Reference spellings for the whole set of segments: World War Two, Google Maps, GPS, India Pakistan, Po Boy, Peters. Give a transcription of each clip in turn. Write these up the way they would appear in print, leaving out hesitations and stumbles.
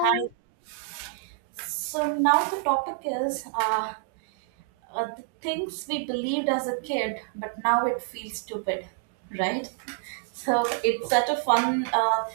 Hi. So now the topic is the things we believed as a kid, but now it feels stupid, right? So it's such a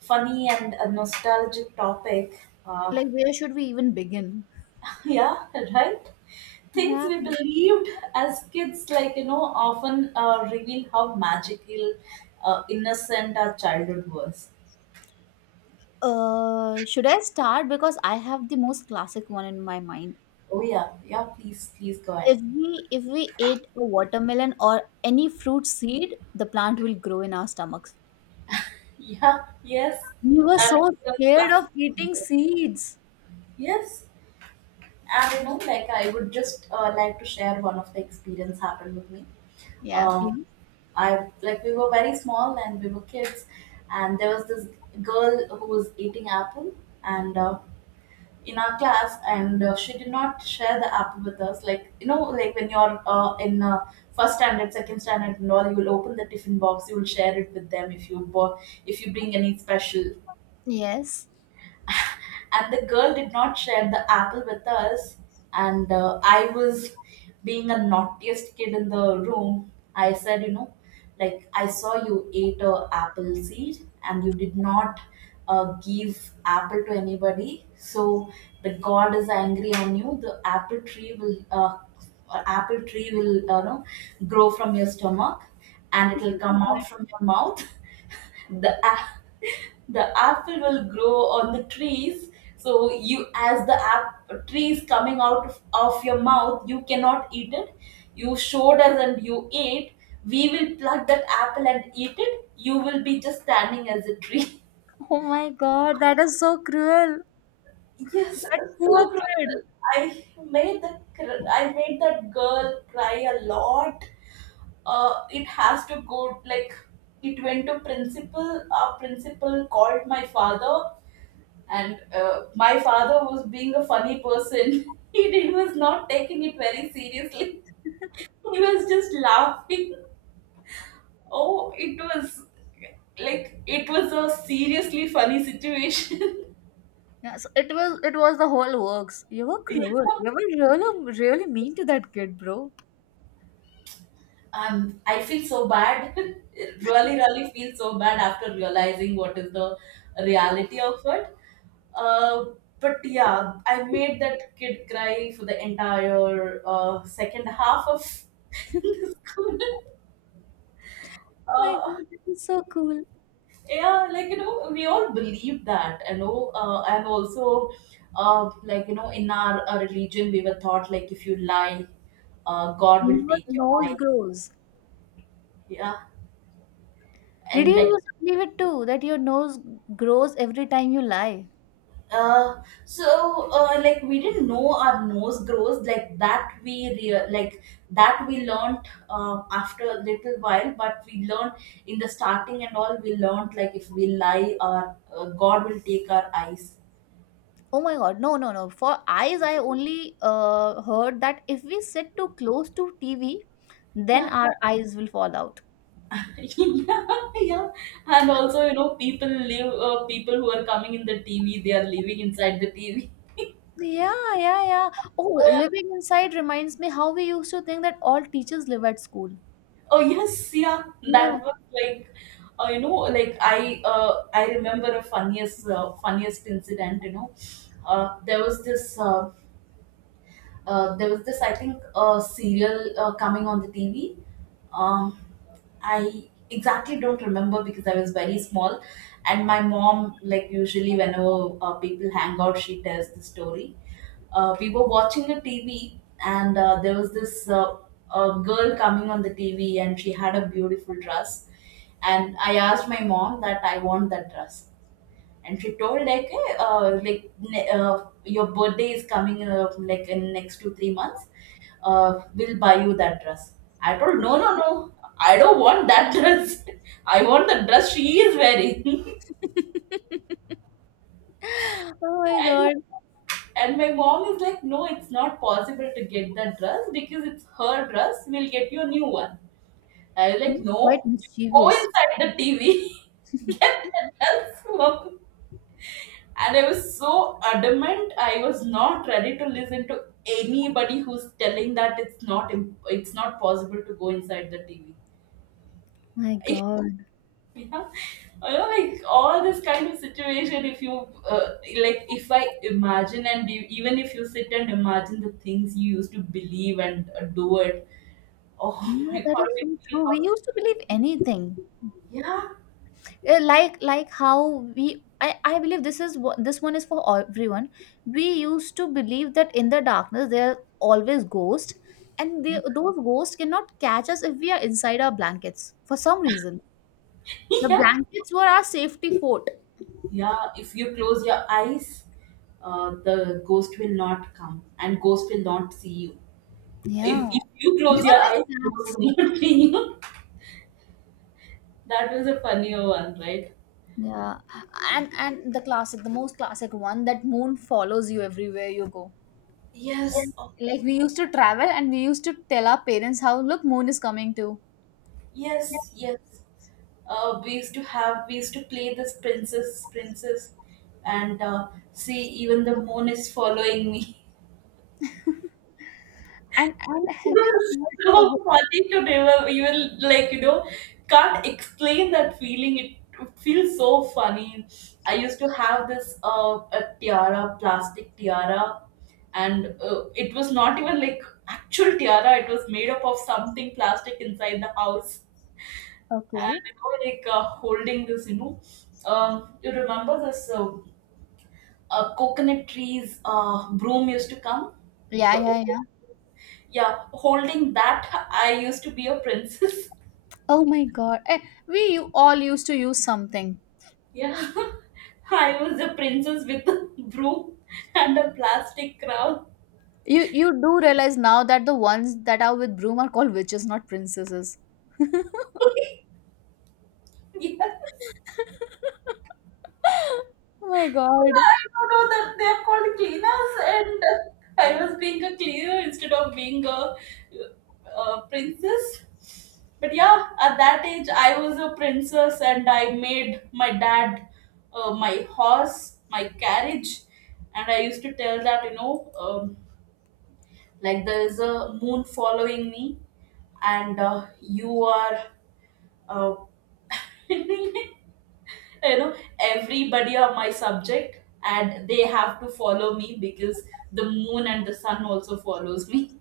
funny and a nostalgic topic. Uh, Like, where should we even begin? yeah, right. Things Yeah. we believed as kids, like you know, often reveal how innocent our childhood was. Should I start because I have the most classic one in my mind. Oh yeah, yeah. Please, please go ahead. If we ate a watermelon or any fruit seed, the plant will grow in our stomachs. Yeah, yes. We were That so is was a scared classic of eating concept. seeds. Yes, and you know, like I would just like to share one of the experience happened with me. Yeah, Um, please. I like we were very small and we were kids, and there was this girl who was eating apple and in our class, and she did not share the apple with us. Like you know, like when you're in first standard, second standard, and all, you will open the tiffin box. You will share it with them if you bought, if you bring any special. Yes. And the girl did not share the apple with us, and I was being a naughtiest kid in the room. I said, you know, like I saw you ate a apple seed and you did not give apple to anybody. So the god is angry on you. The apple tree will know grow from your stomach, and it Oh will my come god, out from your mouth. the a- the apple will grow on the trees. So you as the app trees coming out of your mouth, you cannot eat it. You showed us and you ate. We will pluck that apple and eat it. You will be just standing as a tree. oh my god, that is so cruel. Yes, That it's so poor brutal. kid. i I made that girl cry a lot. It has to go like it went to principal. Our principal called my father. And my father was being a funny person. He did, was not taking it very seriously. He was just laughing. Oh, it was like it was a seriously funny situation. Yeah, so it was the whole works. You were You cruel. You were really really mean to that kid, bro. I feel so bad. Really, really feel so bad after realizing what is the reality of it. Uh, but yeah, I made that kid cry for the entire second half of the school. My Uh, God, that is so cool. yeah, like you know we all believe that, you know, and also like you know in our religion we were taught like if you lie, god Yeah. will Your take your nose eye. grows. Yeah. Did you And like used to believe it too that your nose grows every time you lie? uh like we didn't know our nose grows like that. Like that we learned after a little while, but we learned in the starting and all. We learned like if we lie, our god will take our eyes. Oh my God, no, no, no. For eyes, I only heard that if we sit too close to TV, then Yeah. our eyes will fall out. Yeah, yeah. And also, you know, people who are coming in the TV, they are living inside the TV. Yeah, yeah, yeah. Oh, Oh, yeah. living inside reminds me how we used to think that all teachers live at school. Oh, yes, yeah. Yeah. That was like, you know, like I remember a funniest incident, you know. Uh, there was this, uh, there was this, I think, serial coming on the TV. Um, I exactly don't remember because I was very small, and my mom, like usually whenever people hang out, she tells the story. We were watching a TV, and there was this girl coming on the TV, and she had a beautiful dress. And I asked my mom that I want that dress, and she told like your birthday is coming like in next 2 3 months. We'll buy you that dress. I told, no, no, no. I don't want that dress. I want the dress she is wearing. Oh my and God. and my mom is like, no, it's not possible to get that dress because it's her dress. We'll get you a new one. I was like, You're no, quite you go mischievous. inside the TV. Get the dress. And I was so adamant. I was not ready to listen to anybody who's telling that it's not possible to go inside the TV. My God. Yeah, I know, like all this kind of situation. If you uh, if I imagine and you, even if you sit and imagine the things you used to believe and do it, oh Yeah, my that god, is so I feel true. We used to believe how. anything. Yeah, Like how we. I believe this is what this one is for all- everyone. We used to believe that in the darkness there are always ghosts, and they, yeah, those ghosts cannot catch us if we are inside our blankets for some reason. The yeah. blankets were our safety fort. Yeah, if you close your eyes, the ghost will not come and ghost will not see you. If, Yeah, if you we close were your like eyes, cats. ghost will not see you. That was a funnier one, right? Yeah, and the classic, the most classic one that moon follows you everywhere you go. Yes. Yes. Oh, Like we used to travel and we used to tell our parents how look moon is coming too. yes, yes. We used to play this princess, and see, even the moon is following me. and and have you heard a So whole- funny to remember. You will like, you know, can't explain that feeling. It feels so funny. I used to have this plastic tiara, and it was not even like actual tiara. It was made up of something plastic inside the house, okay, and you know like holding this. You know, you remember this coconut trees broom used to come, yeah, the old. yeah, yeah. Yeah, holding that, I used to be a princess. Oh my god. Eh, we you all used to use something. Yeah. I was a princess with a broom and a plastic crown. You do realize now that the ones that are with broom are called witches, not princesses. Yes, Oh my god. I don't know that they're called cleaners, and I was being a cleaner instead of a princess. But yeah, at that age, I was a princess, and I made my dad my horse, my carriage, and I used to tell that, you know, like there is a moon following me and you are uh, you know everybody are my subject, and they have to follow me because the moon and the sun also follows me.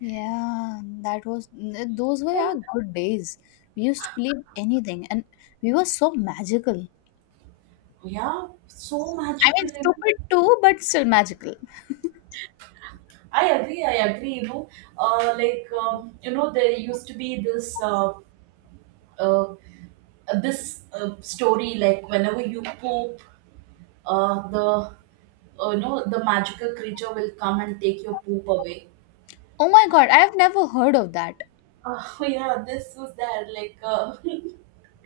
Yeah, that was n- those were our good days. We used to believe anything and we were so magical. Yeah, so I magical, mean, you know. stupid too, but still magical. I agree. You know, you know there used to be this uh, story like whenever you poop, the no, the magical creature will come and take your poop away. Oh my god, I have never heard of that. Oh yeah, this was there like,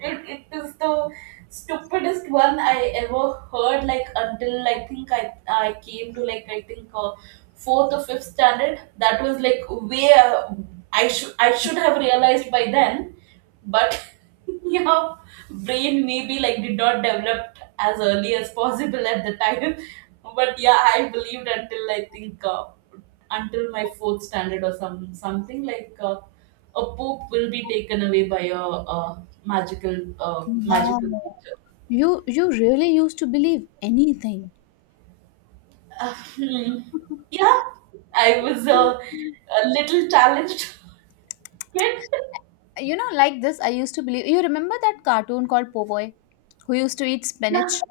it is the stupidest one I ever heard. Until I came to, like, I think fourth or fifth standard. That was like way, I should have realized by then, but yeah, brain maybe like did not develop as early as possible at the time. But yeah, I believed until I think until my fourth standard or something like. A pope will be taken away by a, uh Wow. magical creature. You really used to believe anything. Uh, hmm. Yeah, I was a little challenged kid. You know, like this, I used to believe. You remember that cartoon called Po Boy, who used to eat spinach? Yeah.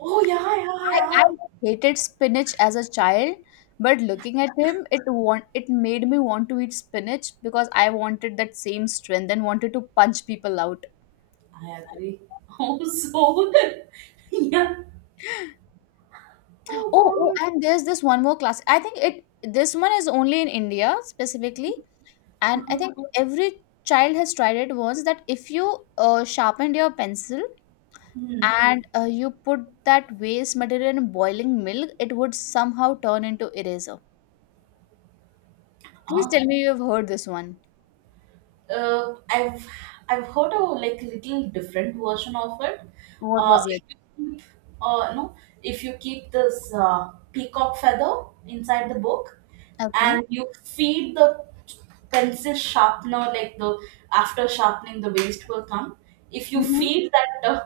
Oh yeah, yeah, I yeah. hated spinach as a child, but looking at him, it want it made me want to eat spinach because I wanted that same strength and wanted to punch people out. I agree. Oh so yeah. Oh Oh, oh, god. and there's this one more class. I think it this one is only in India specifically, and I Uh-huh. think every child has tried it once that if you sharpened your pencil Hmm. and you put that waste material in boiling milk, it would somehow turn into eraser. Please Ah, tell me you've heard this one. I've I've heard a like little different version of it. What Uh, was if it? you keep, uh, no, if you keep this peacock feather inside the book, Okay. and you feed the pencil sharpener, like the after sharpening the waste will come. If you Hmm. feed that,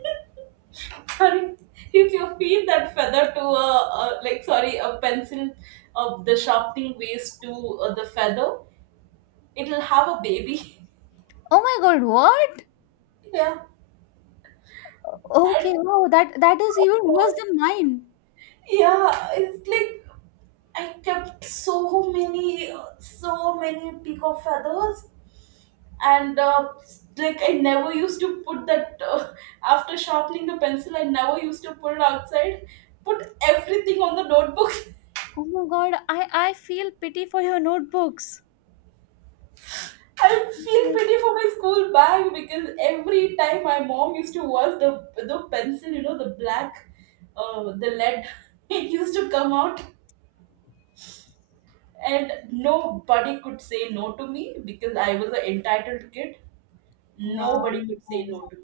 sorry, if you feed that feather to a sorry a pencil of the sharpening waste to the feather, it'll have a baby. Oh my God, what? Yeah. Okay, And oh that that is even worse than mine. yeah, it's like I kept so many, so many peacock feathers, and like I never used to put that. After sharpening the pencil, I never used to put it outside. Put everything on the notebook. Oh my God, I feel pity for your notebooks. I feel pity for my school bag because every time my mom used to wash the pencil, you know, the lead, it used to come out. And nobody could say no to me because I was an entitled kid. Wow. Nobody could say no to me.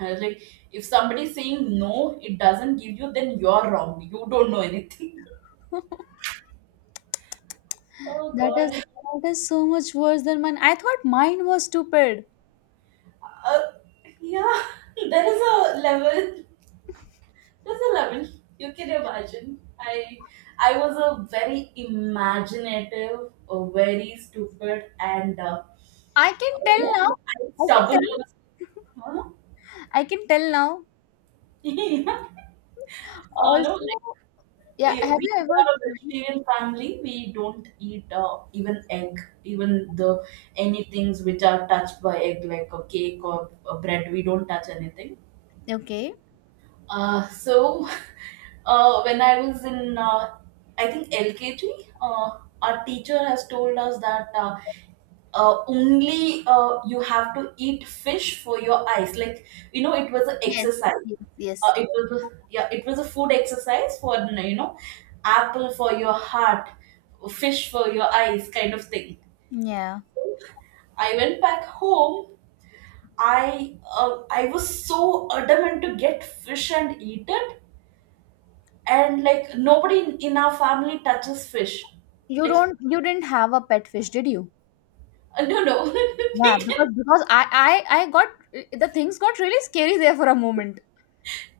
I was like, if somebody's saying no, it doesn't give you, then you're wrong. You don't know anything. Oh god. That is so much worse than mine. I thought mine was stupid. Uh, yeah, there is a level. There's a level you can imagine. I was a very imaginative, very stupid, and I can tell now. I can tell. stubborn. Huh? I can tell now. No, Also, yeah. Yeah, Have we you ever are a tried? vegetarian family. We don't eat even egg, even the any things which are touched by egg, like a cake or a bread. We don't touch anything. Okay. So when I was in I think LKG, our teacher has told us that only you have to eat fish for your eyes. Like you know, it was an Yes. exercise. Yes. Yes. It was Yeah, it was a food exercise for, you know, apple for your heart, fish for your eyes, kind of thing. Yeah. I went back home. I was so adamant to get fish and eat it, and like nobody in our family touches fish, You like. don't. You didn't have a pet fish, did you? No, no, we Yeah. Didn't. Because I I got the things got really scary there for a moment.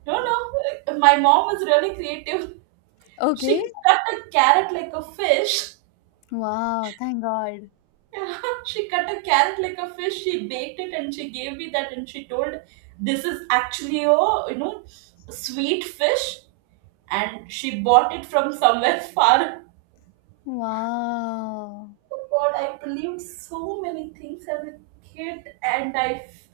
No, no, my mom was really creative. She Okay. cut a carrot like a fish. Wow. Thank God. Yeah, she cut a carrot like a fish. She baked it and she gave me that, and she told, "This is actually a you know sweet fish," and she bought it from somewhere far. Wow. Oh god, I believed so many things as a kid, and I, f-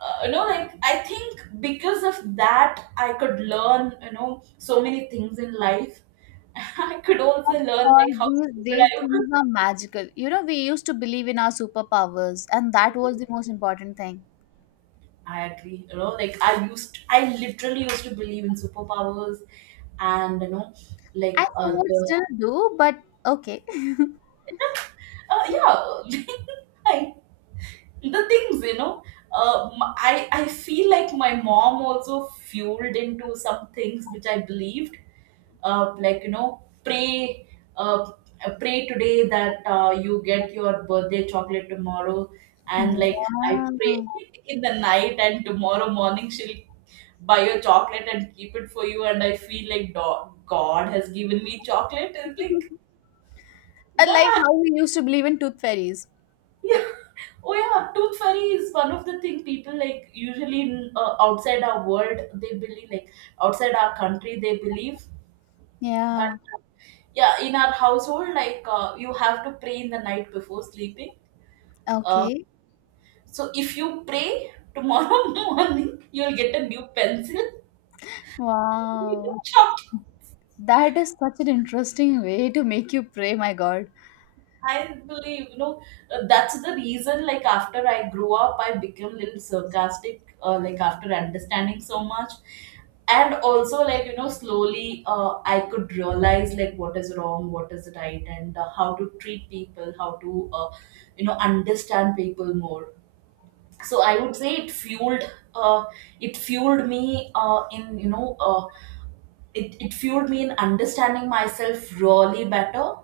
uh, you know, like I think because of that, I could learn, you know, so many things in life. I could also Of learn course, like how stupid these I was. things are magical. You know, we used to believe in our superpowers, and that was the most important thing. I agree. You know, I literally used to believe in superpowers, and you know, like I uh, somewhat the, still do, but okay. uh, yeah, I the things you know, I feel like my mom also fueled into some things which I believed, like you know, pray, uh, pray today that you get your birthday chocolate tomorrow, and like I Yeah. pray in the night, and tomorrow morning she'll buy your chocolate and keep it for you, and I feel like god has given me chocolate, and like, And like yeah. how we used to believe in tooth fairies. Yeah. Oh yeah, tooth fairy is one of the thing people like usually in, outside our world they believe, like outside our country they believe that, Yeah. uh, yeah, in our household like, you have to pray in the night before sleeping. Uh, Okay. so if you pray, tomorrow morning you'll get a new pencil, Wow. chalk. That is such an interesting way to make you pray, my God. I believe, you know, that's the reason, like, after I grew up, I became a little sarcastic, like, after understanding so much. And also, like, you know, slowly I could realize, like, what is wrong, what is right, and how to treat people, how to, you know, understand people more. So I would say uh, it fueled me in, you know, it fueled me in understanding myself really better.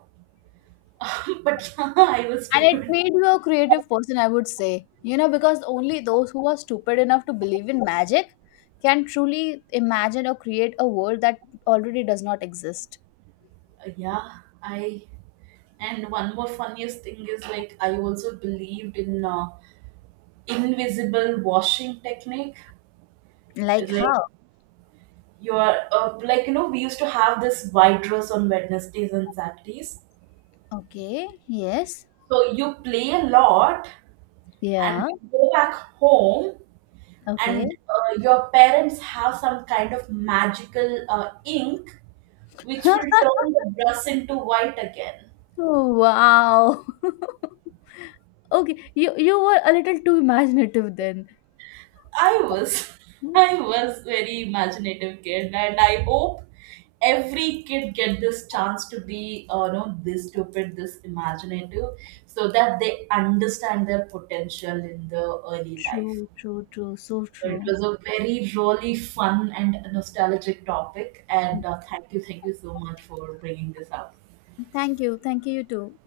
But yeah, I was And it stupid. made you a creative person, I would say. You know, because only those who are stupid enough to believe in magic can truly imagine or create a world that already does not exist. Yeah, I and one more funniest thing is like I also believed in invisible washing technique. It's Like like how? you're like you know we used to have this white dress on Wednesdays and Saturdays. Okay, yes. So you play a lot and Yeah, you go back home, okay. and your parents have some kind of magical ink which will turn the dress into white again. Wow. Okay, you were a little too imaginative then. I was Hmm. I was very imaginative kid, and I hope every kid get this chance to be you know, this stupid, this imaginative, so that they understand their potential in the early life. True, true, true, so So it true. was a very really fun and nostalgic topic, Mm. and thank you, thank you so much for bringing this up. Thank you, you too.